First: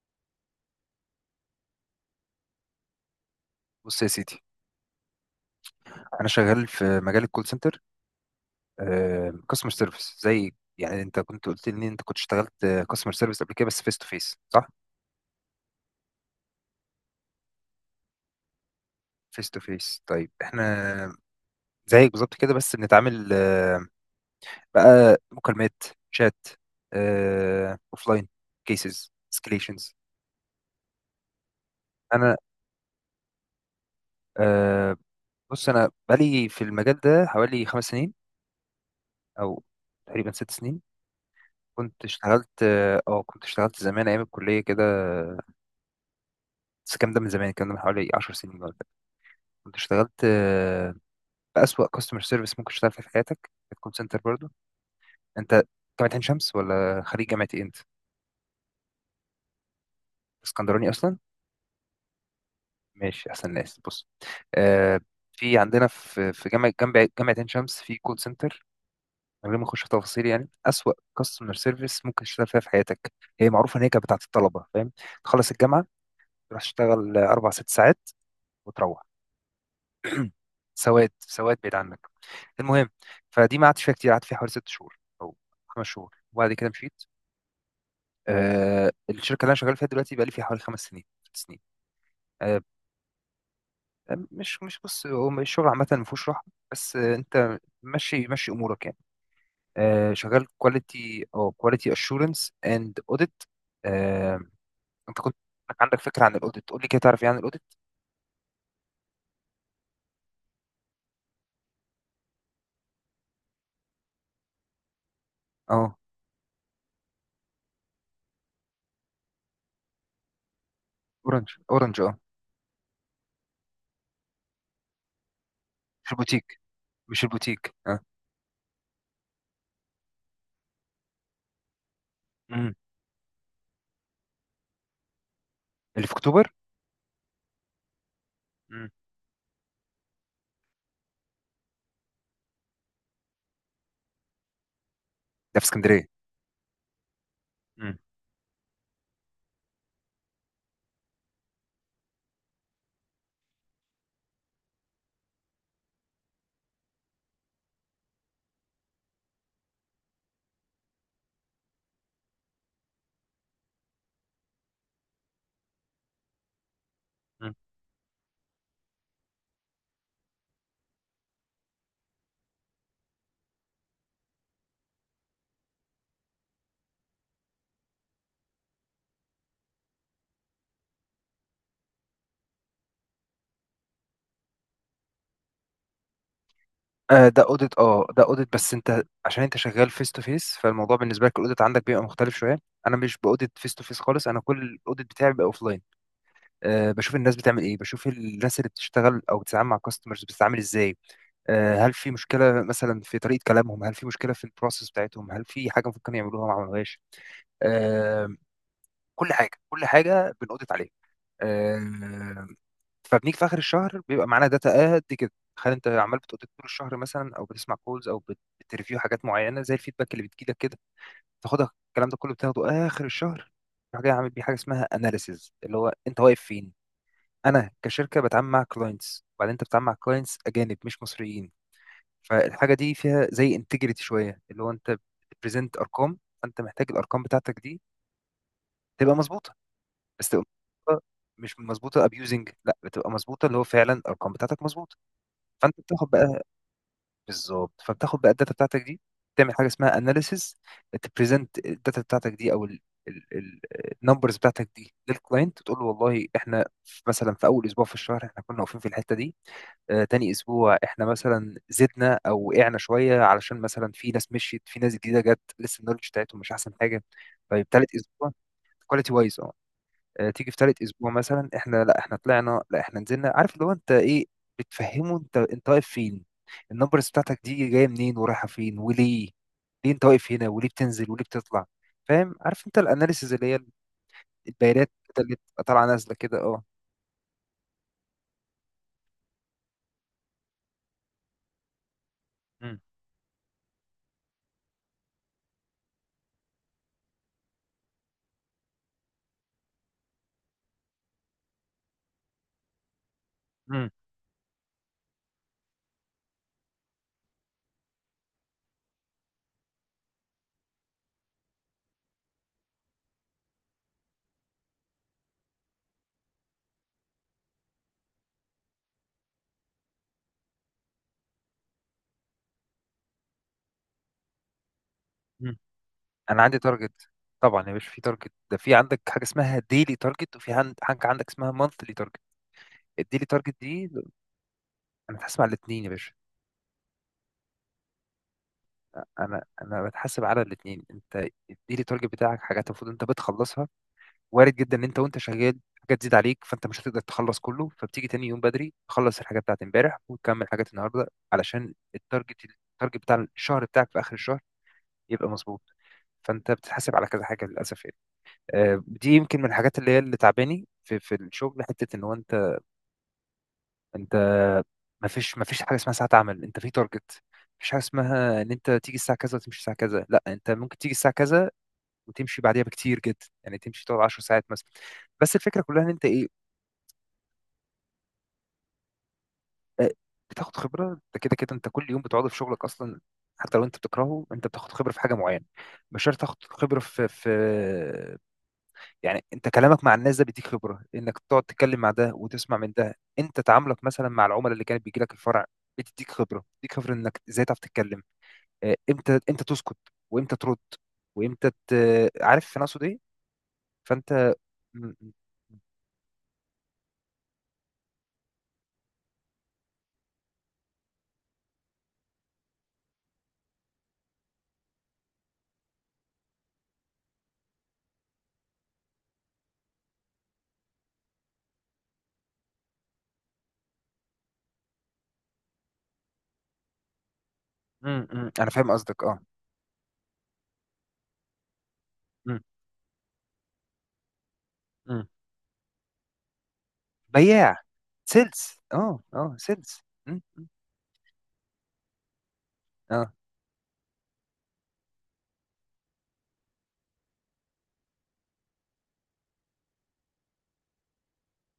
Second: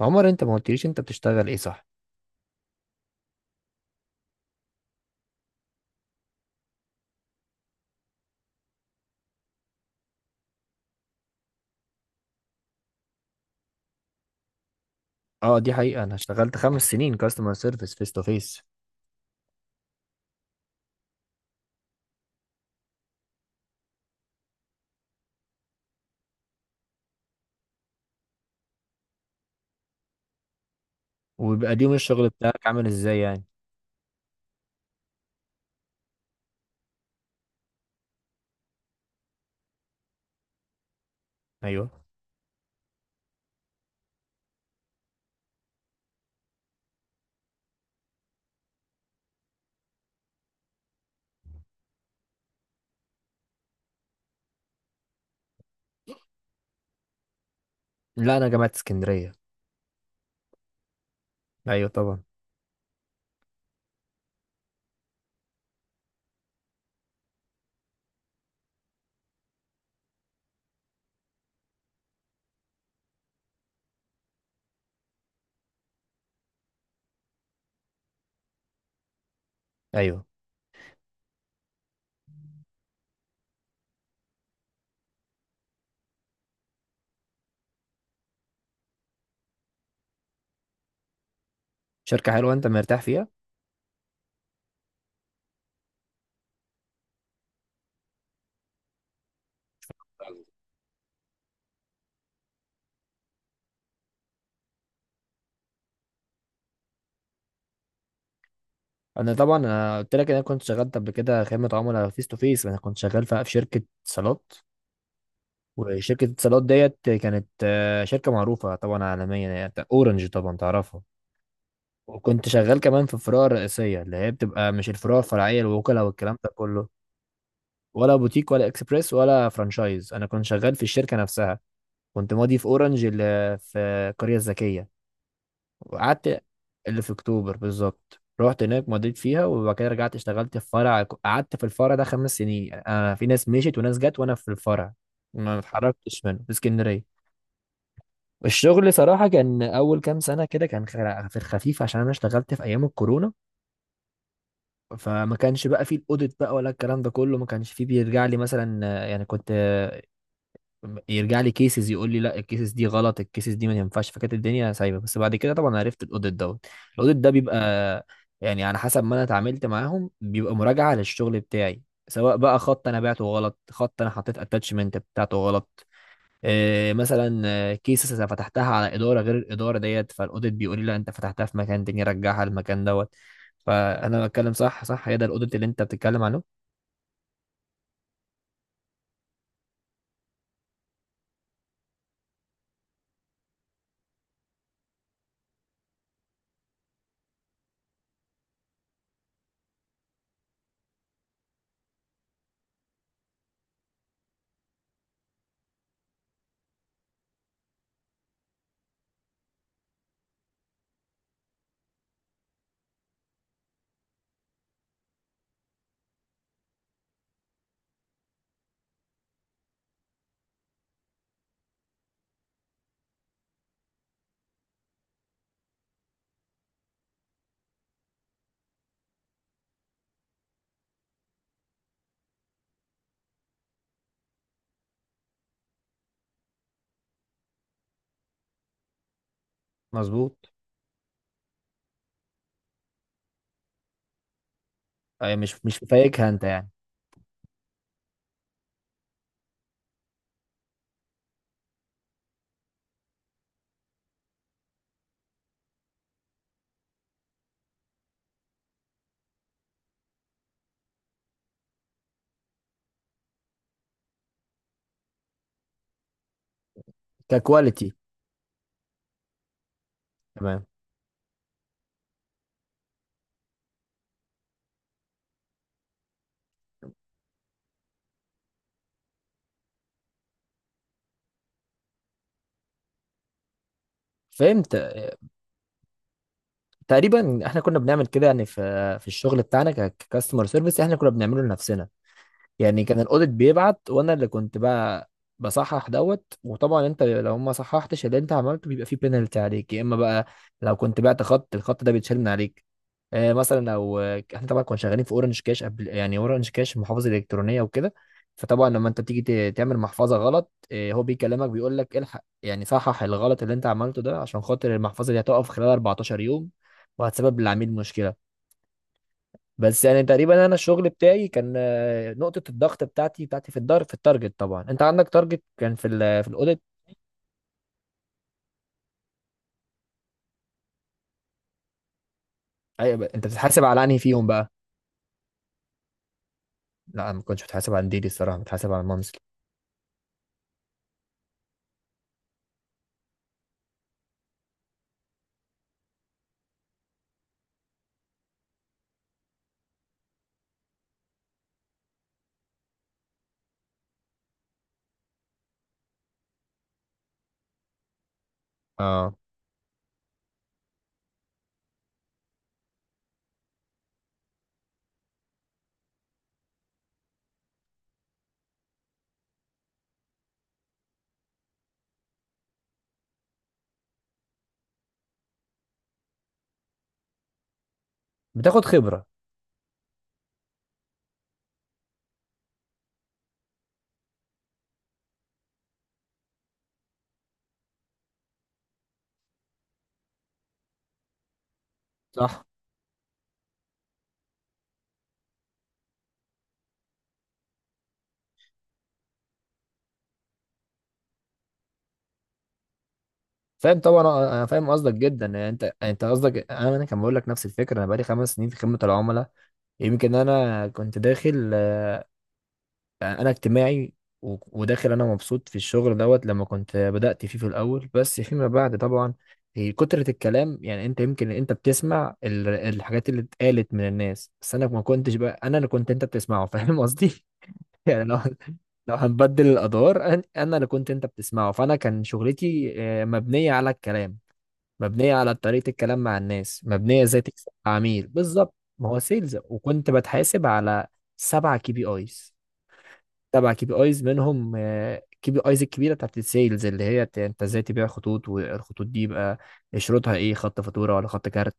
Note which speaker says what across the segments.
Speaker 1: عمر، انت ما قلتليش انت بتشتغل ايه، صح؟
Speaker 2: بص يا سيدي، انا شغال في مجال الكول سنتر، كاستمر سيرفيس زي يعني. انت كنت قلت لي ان انت كنت اشتغلت كاستمر سيرفيس قبل كده بس فيس تو فيس، صح؟
Speaker 1: اه، دي حقيقة. انا اشتغلت 5 سنين كاستمر سيرفيس فيس تو فيس.
Speaker 2: فيس تو فيس. طيب احنا زيك بالظبط كده، بس بنتعامل بقى مكالمات، شات، اوفلاين، كيسز، اسكليشنز.
Speaker 1: وبيبقى اليوم الشغل
Speaker 2: انا
Speaker 1: بتاعك عامل ازاي يعني؟
Speaker 2: آه، بص، انا بقالي في المجال ده حوالي خمس سنين او تقريبا ست سنين.
Speaker 1: ايوه.
Speaker 2: كنت اشتغلت كنت اشتغلت زمان ايام الكليه كده، بس الكلام ده من زمان، الكلام ده من حوالي 10 سنين ولا حاجة. كنت اشتغلت بأسوأ كاستمر سيرفيس ممكن تشتغل فيه في حياتك في كول سنتر برضه. انت جامعة عين شمس ولا خريج جامعة ايه انت؟
Speaker 1: لا، انا جامعة اسكندرية.
Speaker 2: اسكندراني اصلا؟
Speaker 1: ايوه طبعا.
Speaker 2: ماشي، احسن ناس. بص، آه، في عندنا في جامعة جنب جامعة عين شمس في كول سنتر، من غير ما اخش في تفاصيل، يعني أسوأ كاستمر سيرفيس ممكن تشتغل فيها في حياتك. هي معروفة ان هي كانت بتاعت الطلبة، فاهم؟ تخلص الجامعة، تروح تشتغل اربع ست ساعات وتروح.
Speaker 1: ايوه،
Speaker 2: سواد سواد بعيد عنك. المهم، فدي ما قعدتش فيها كتير، قعدت فيها حوالي ست شهور او خمس شهور وبعد كده مشيت. آه، الشركه اللي انا شغال فيها دلوقتي بقى لي فيها حوالي خمس سنين ست سنين.
Speaker 1: شركة حلوة،
Speaker 2: آه.
Speaker 1: انت مرتاح فيها؟
Speaker 2: مش بص، هو الشغل عامه ما فيهوش راحه، بس آه، انت ماشي ماشي امورك يعني. آه، شغال كواليتي او كواليتي اشورنس اند اوديت. انت كنت عندك فكره عن الاوديت؟ قول لي كده تعرف ايه عن الاوديت.
Speaker 1: انا طبعا، انا قلت لك ان انا كنت شغال قبل كده خدمة عملاء فيس تو فيس. انا كنت شغال في شركة اتصالات.
Speaker 2: اه.
Speaker 1: وشركة اتصالات ديت كانت شركة معروفة طبعا عالميا، يعني اورنج طبعا تعرفها.
Speaker 2: اورنج، اورنج، اه.
Speaker 1: وكنت شغال كمان في الفروع الرئيسية، اللي هي بتبقى مش الفروع الفرعية، الوكلاء
Speaker 2: مش
Speaker 1: والكلام ده
Speaker 2: البوتيك.
Speaker 1: كله.
Speaker 2: مش البوتيك، اه.
Speaker 1: ولا بوتيك ولا اكسبريس ولا فرانشايز، انا كنت شغال في الشركه نفسها. كنت ماضي في
Speaker 2: امم.
Speaker 1: اورنج اللي في القريه الذكيه،
Speaker 2: اللي في
Speaker 1: وقعدت.
Speaker 2: اكتوبر.
Speaker 1: اللي في اكتوبر بالظبط، رحت
Speaker 2: امم.
Speaker 1: هناك مضيت فيها، وبعد كده رجعت اشتغلت في فرع. قعدت في الفرع ده 5 سنين. انا، في ناس مشيت وناس جت وانا في الفرع، ما
Speaker 2: ده في اسكندريه.
Speaker 1: اتحركتش منه، في اسكندريه. الشغل صراحه كان اول كام سنه كده كان في الخفيف، عشان انا اشتغلت في ايام الكورونا. فما كانش بقى فيه الاوديت بقى ولا الكلام ده كله. ما كانش فيه بيرجع لي مثلا، يعني كنت يرجع لي كيسز، يقول لي لا، الكيسز دي غلط، الكيسز دي ما ينفعش. فكانت الدنيا سايبه، بس بعد كده طبعا عرفت الاوديت دوت. الاوديت ده
Speaker 2: مم.
Speaker 1: بيبقى، يعني على حسب ما انا اتعاملت معاهم، بيبقى مراجعه للشغل بتاعي، سواء بقى خط انا بعته غلط، خط انا حطيت اتاتشمنت بتاعته غلط، إيه مثلا كيسز انا فتحتها على اداره غير الاداره ديت، فالاوديت بيقول لي لا، انت فتحتها في مكان تاني، رجعها المكان دوت. فانا بتكلم صح؟ صح، هي ده الاوديت اللي انت بتتكلم عنه؟
Speaker 2: ده اوديت، اه، ده اوديت، بس انت عشان انت شغال فيس تو فيس، فالموضوع بالنسبه لك الاوديت عندك بيبقى مختلف شويه. انا مش باوديت فيس تو فيس خالص، انا كل الاوديت بتاعي بيبقى اوف لاين. أه، بشوف الناس بتعمل ايه، بشوف الناس اللي بتشتغل او بتتعامل مع كاستمرز بتتعامل ازاي. أه، هل في مشكله مثلا في طريقه كلامهم، هل في مشكله في البروسيس بتاعتهم، هل في حاجه ممكن يعملوها ما عملوهاش. أه. كل حاجه بنأوديت عليها. أه. فبنيجي في اخر الشهر بيبقى معانا داتا قد كده. تخيل انت عمال بتقضي طول الشهر مثلا، او بتسمع كولز، او بتريفيو حاجات معينه زي الفيدباك اللي بتجيلك كده، تاخدها. الكلام ده كله بتاخده اخر الشهر، تروح جاي عامل بيه حاجه اسمها اناليسيز، اللي هو انت واقف فين. انا كشركه بتعامل مع كلاينتس، وبعدين انت بتتعامل مع كلاينتس اجانب مش مصريين، فالحاجه دي فيها زي انتجريتي شويه، اللي هو انت بتبريزنت ارقام. فانت محتاج الارقام بتاعتك دي تبقى مظبوطه، بس
Speaker 1: مظبوط.
Speaker 2: تبقى مظبوطة. مش مظبوطه ابيوزنج، لا، بتبقى مظبوطه، اللي هو فعلا الارقام بتاعتك مظبوطه.
Speaker 1: أي، مش
Speaker 2: فانت بتاخد
Speaker 1: فايكها
Speaker 2: بقى،
Speaker 1: انت يعني.
Speaker 2: بالظبط، فبتاخد بقى الداتا بتاعتك دي، تعمل حاجه اسمها اناليسيز، تبريزنت الداتا بتاعتك دي او النمبرز بتاعتك دي للكلاينت. تقول له والله احنا مثلا في اول اسبوع في الشهر احنا كنا واقفين في الحته دي. آه، تاني اسبوع احنا مثلا زدنا او وقعنا شويه، علشان مثلا في ناس مشيت في ناس جديده جت، لسه النولج بتاعتهم مش احسن حاجه. طيب
Speaker 1: ككواليتي.
Speaker 2: تالت اسبوع، كواليتي وايز، تيجي في
Speaker 1: تمام،
Speaker 2: ثالث اسبوع مثلا، احنا لا احنا طلعنا لا احنا نزلنا. عارف اللي هو انت ايه بتفهمه، انت انت واقف فين، النمبرز بتاعتك دي جايه منين ورايحه فين وليه. ليه انت واقف هنا، وليه بتنزل وليه بتطلع. فاهم؟ عارف انت الاناليسيز، اللي هي
Speaker 1: فهمت.
Speaker 2: البيانات اللي بتبقى طالعه نازله كده، اه.
Speaker 1: تقريبا احنا كنا بنعمل كده، يعني في الشغل بتاعنا ككاستمر سيرفيس احنا كنا بنعمله لنفسنا.
Speaker 2: مم.
Speaker 1: يعني كان الاوديت بيبعت، وانا اللي كنت بقى بصحح دوت. وطبعا انت لو ما صححتش اللي انت عملته بيبقى فيه بينالتي عليك، يا اما بقى لو كنت بعت خط، الخط ده بيتشال من عليك. مثلا
Speaker 2: مم.
Speaker 1: لو احنا طبعا كنا شغالين في اورنج كاش قبل، يعني اورنج كاش محافظه الكترونيه وكده. فطبعا لما انت بتيجي تعمل محفظه غلط، هو بيكلمك بيقول لك الحق، يعني صحح الغلط اللي انت عملته ده عشان خاطر المحفظه دي هتقف خلال 14 يوم، وهتسبب للعميل مشكله. بس يعني تقريبا، انا الشغل بتاعي كان نقطة الضغط بتاعتي في الدار، في التارجت. طبعا انت عندك تارجت،
Speaker 2: مم.
Speaker 1: كان في في
Speaker 2: انا عندي
Speaker 1: الاوديت.
Speaker 2: تارجت. طبعا يا باشا في تارجت، ده في عندك حاجه اسمها ديلي تارجت، وفي حاجه عندك اسمها مانثلي تارجت.
Speaker 1: أيوة،
Speaker 2: الديلي
Speaker 1: انت
Speaker 2: تارجت
Speaker 1: بتتحاسب على
Speaker 2: دي،
Speaker 1: انهي فيهم بقى؟
Speaker 2: انا هسمع الاثنين يا باشا.
Speaker 1: لا، انا ما كنتش بتحاسب على ديلي الصراحة، بتحاسب على المنزل.
Speaker 2: انا بتحاسب على الاثنين. انت اديلي التارجت بتاعك حاجات المفروض انت بتخلصها، وارد جدا ان انت وانت شغال حاجات تزيد عليك، فانت مش هتقدر تخلص كله، فبتيجي تاني يوم بدري تخلص الحاجات بتاعت امبارح وتكمل حاجات النهارده علشان التارجت، التارجت بتاع الشهر بتاعك في اخر الشهر يبقى مظبوط. فانت بتتحاسب على كذا حاجه للاسف يعني. دي
Speaker 1: اه،
Speaker 2: يمكن من الحاجات اللي هي اللي تعباني في في الشغل، حته ان هو انت. انت ما فيش حاجه اسمها ساعه عمل، انت في تارجت. مفيش حاجه اسمها ان انت تيجي الساعه كذا وتمشي الساعه كذا، لا، انت ممكن تيجي الساعه كذا وتمشي بعديها بكتير جدا، يعني تمشي تقعد 10 ساعات مثلا. بس الفكره كلها ان انت ايه؟
Speaker 1: بتاخد خبرة.
Speaker 2: آه، بتاخد خبره. انت كده كده انت كل يوم بتقعد في شغلك اصلا، حتى لو انت بتكرهه انت بتاخد خبره في حاجه معينه. مش شرط تاخد خبره في يعني. انت كلامك مع الناس ده بيديك خبره، انك تقعد تتكلم مع ده
Speaker 1: صح.
Speaker 2: وتسمع من ده. انت تعاملك مثلا مع العملاء اللي كانت بيجي لك الفرع بتديك خبره، بتديك خبره انك ازاي تعرف تتكلم، امتى تسكت، وامتى ترد، وامتى ت... عارف انا اقصد ايه.
Speaker 1: فاهم طبعا،
Speaker 2: فانت
Speaker 1: انا فاهم
Speaker 2: م-
Speaker 1: قصدك جدا يعني. انت يعني انت قصدك، انا كان بقول لك نفس الفكرة، انا بقالي 5 سنين في خدمة العملاء. يمكن انا كنت داخل، يعني انا اجتماعي. وداخل، انا مبسوط في الشغل دوت لما كنت بدأت فيه في الاول، بس فيما بعد طبعا، هي كترة الكلام. يعني انت يمكن انت بتسمع الحاجات اللي اتقالت من الناس، بس انا ما كنتش بقى انا اللي كنت انت بتسمعه. فاهم قصدي؟
Speaker 2: امم
Speaker 1: يعني لو
Speaker 2: امم انا فاهم
Speaker 1: لو
Speaker 2: قصدك، اه.
Speaker 1: هنبدل الادوار، انا اللي كنت انت بتسمعه، فانا كان
Speaker 2: امم
Speaker 1: شغلتي مبنية على الكلام،
Speaker 2: امم
Speaker 1: مبنية على طريقة الكلام مع الناس، مبنية ازاي تكسب
Speaker 2: بياع،
Speaker 1: عميل، بالظبط.
Speaker 2: سيلز،
Speaker 1: ما هو
Speaker 2: اه، اه،
Speaker 1: سيلز،
Speaker 2: سيلز.
Speaker 1: وكنت
Speaker 2: امم
Speaker 1: بتحاسب
Speaker 2: امم
Speaker 1: على سبعة KPIs.
Speaker 2: اه.
Speaker 1: تبع KPIs منهم، كي بي ايز الكبيره بتاعت السيلز، اللي هي انت ازاي تبيع خطوط، والخطوط دي يبقى شروطها ايه، خط فاتوره ولا خط كارت.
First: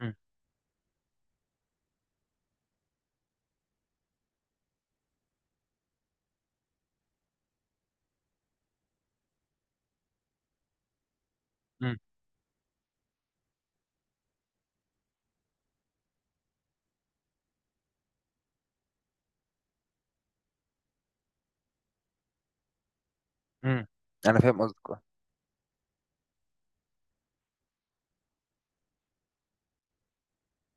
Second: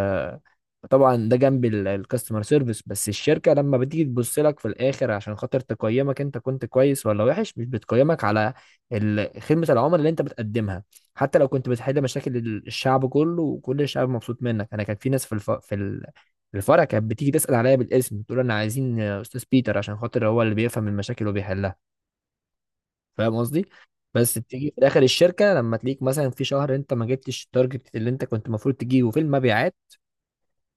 Speaker 2: امم
Speaker 1: ده جنب الكاستمر سيرفيس. بس الشركه لما بتيجي تبص لك في الاخر عشان خاطر تقيمك، انت كنت كويس ولا وحش، مش بتقيمك على خدمه العملاء اللي انت بتقدمها. حتى لو كنت
Speaker 2: امم
Speaker 1: بتحل مشاكل الشعب كله، وكل الشعب مبسوط منك. انا كان في ناس في في الفرع كانت بتيجي تسال عليا بالاسم، تقول انا عايزين استاذ بيتر عشان خاطر هو اللي بيفهم المشاكل وبيحلها. فاهم قصدي؟
Speaker 2: امم
Speaker 1: بس
Speaker 2: انا فاهم
Speaker 1: بتيجي في
Speaker 2: قصدك،
Speaker 1: الاخر
Speaker 2: اه.
Speaker 1: الشركه لما تلاقيك مثلا في شهر انت ما جبتش التارجت اللي انت كنت المفروض تجيبه في المبيعات،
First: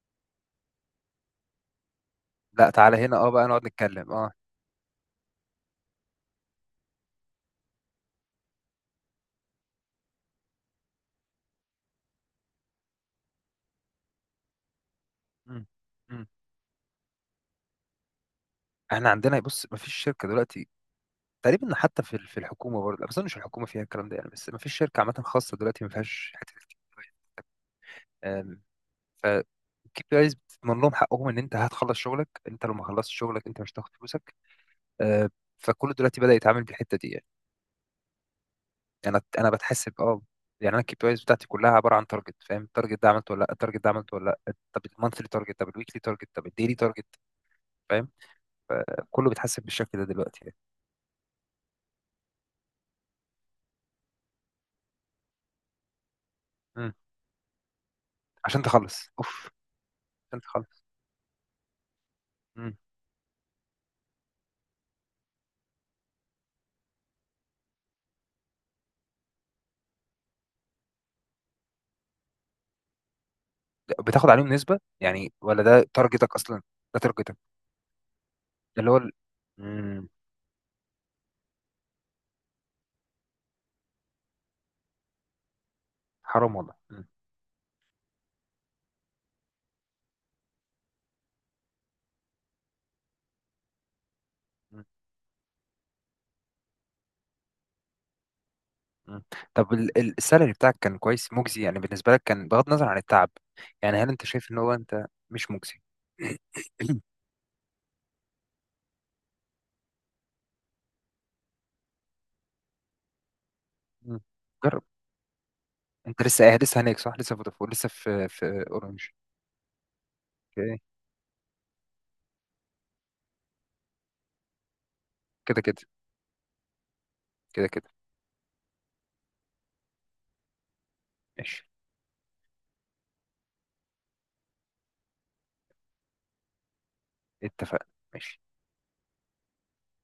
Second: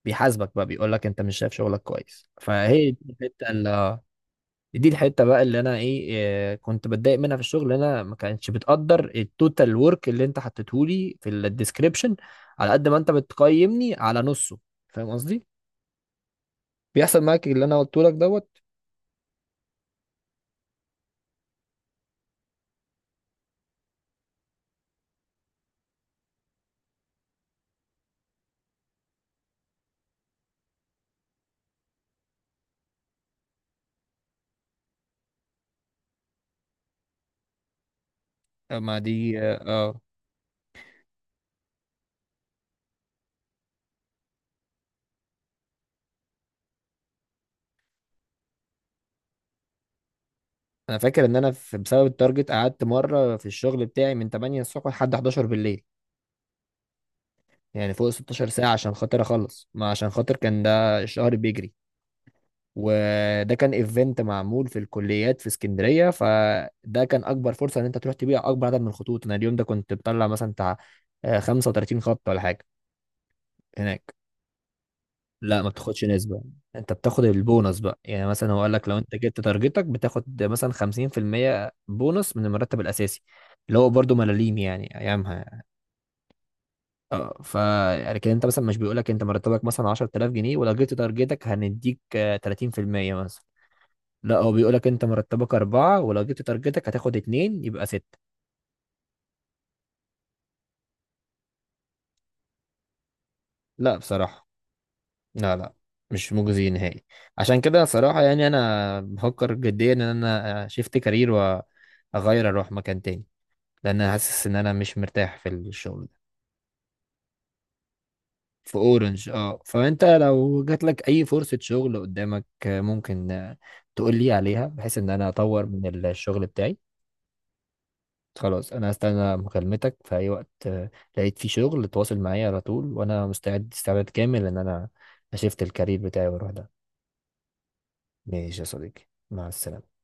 Speaker 1: بيحاسبك بقى بيقول لك انت مش شايف شغلك كويس.
Speaker 2: لا،
Speaker 1: فهي
Speaker 2: تعالى
Speaker 1: دي
Speaker 2: هنا، اه، بقى
Speaker 1: الحته
Speaker 2: نقعد
Speaker 1: اللي،
Speaker 2: نتكلم، اه.
Speaker 1: دي الحته بقى اللي انا ايه، كنت بتضايق منها في الشغل، إن انا ما كانتش بتقدر التوتال ورك اللي انت حطيته لي في الديسكريبشن، على قد ما انت بتقيمني على نصه. فاهم قصدي؟
Speaker 2: امم امم.
Speaker 1: بيحصل معاك اللي انا قلته لك دوت.
Speaker 2: احنا عندنا، بص، ما فيش شركه دلوقتي تقريبا، حتى في في الحكومه برضه، لا، بس انا مش الحكومه فيها الكلام ده يعني، بس ما فيش شركه عامه خاصه دلوقتي ما فيهاش حته آم، ف كيب بيز بتضمن لهم حقهم ان انت هتخلص شغلك، انت لو ما خلصت شغلك انت مش هتاخد فلوسك. آه، فكله دلوقتي بدأ يتعامل بالحته دي يعني.
Speaker 1: آه، ما
Speaker 2: انا
Speaker 1: دي
Speaker 2: انا
Speaker 1: اه،
Speaker 2: بتحسب،
Speaker 1: آه.
Speaker 2: اه. يعني انا الكي بي ايز بتاعتي كلها عباره عن تارجت، فاهم؟ التارجت ده عملته ولا لا، التارجت ده عملته ولا لا، طب المانثلي تارجت، طب الويكلي تارجت، طب الديلي تارجت. فاهم؟ كله بيتحسب بالشكل ده دلوقتي يعني.
Speaker 1: انا فاكر ان انا بسبب التارجت قعدت مره في الشغل بتاعي من 8 الصبح لحد 11 بالليل.
Speaker 2: مم.
Speaker 1: يعني فوق 16
Speaker 2: عشان
Speaker 1: ساعه عشان
Speaker 2: تخلص
Speaker 1: خاطر
Speaker 2: اوف،
Speaker 1: اخلص، ما عشان خاطر
Speaker 2: عشان
Speaker 1: كان
Speaker 2: تخلص.
Speaker 1: ده الشهر بيجري.
Speaker 2: مم.
Speaker 1: وده كان ايفنت معمول في الكليات في اسكندريه، فده كان اكبر فرصه ان انت تروح تبيع اكبر عدد من الخطوط. انا اليوم ده كنت بطلع مثلا بتاع 35 خط ولا حاجه، هناك.
Speaker 2: بتاخد عليهم نسبه يعني
Speaker 1: لا،
Speaker 2: ولا
Speaker 1: ما
Speaker 2: ده
Speaker 1: بتاخدش
Speaker 2: تارجتك
Speaker 1: نسبه.
Speaker 2: اصلا؟
Speaker 1: انت
Speaker 2: ده
Speaker 1: بتاخد
Speaker 2: تارجتك،
Speaker 1: البونص بقى يعني، مثلا هو قال
Speaker 2: ده
Speaker 1: لك
Speaker 2: اللي
Speaker 1: لو
Speaker 2: هو ال...
Speaker 1: انت جبت تارجتك
Speaker 2: مم.
Speaker 1: بتاخد مثلا 50% بونص من المرتب الاساسي، اللي هو برضه ملاليم يعني ايامها.
Speaker 2: حرام والله. مم.
Speaker 1: اه. لكن انت مثلا مش بيقول لك انت مرتبك مثلا 10,000 جنيه، ولو جبت تارجتك هنديك 30% مثلا. لا، هو
Speaker 2: مم.
Speaker 1: بيقولك انت مرتبك اربعة، ولو جبت تارجتك هتاخد اتنين يبقى ستة.
Speaker 2: مم. طب السالري بتاعك كان كويس مجزي يعني بالنسبه لك، كان بغض النظر عن التعب.
Speaker 1: لا
Speaker 2: يعني هل انت
Speaker 1: بصراحة.
Speaker 2: شايف ان هو انت مش
Speaker 1: لا، لا،
Speaker 2: مجزي؟
Speaker 1: مش مجزي نهائي. عشان كده صراحة يعني أنا بفكر جديا إن أنا شيفت كارير وأغير، أروح مكان تاني، لأن أنا
Speaker 2: مم.
Speaker 1: حاسس إن أنا
Speaker 2: جرب.
Speaker 1: مش مرتاح في الشغل ده.
Speaker 2: انت لسه قاعد لسه هناك صح، لسه فودافون لسه في في
Speaker 1: في
Speaker 2: اورنج.
Speaker 1: أورنج، أه. فأنت لو
Speaker 2: اوكي.
Speaker 1: جاتلك أي فرصة شغل قدامك ممكن تقول لي عليها، بحيث إن أنا
Speaker 2: كده
Speaker 1: أطور
Speaker 2: كده،
Speaker 1: من الشغل بتاعي.
Speaker 2: كده كده.
Speaker 1: خلاص، انا هستنى مكالمتك في اي وقت. لقيت فيه
Speaker 2: ماشي.
Speaker 1: شغل، تواصل معايا على طول، وانا مستعد استعداد كامل ان انا اشفت الكارير بتاعي واروح ده.
Speaker 2: اتفقنا. ماشي.
Speaker 1: ماشي يا صديقي، مع السلامة.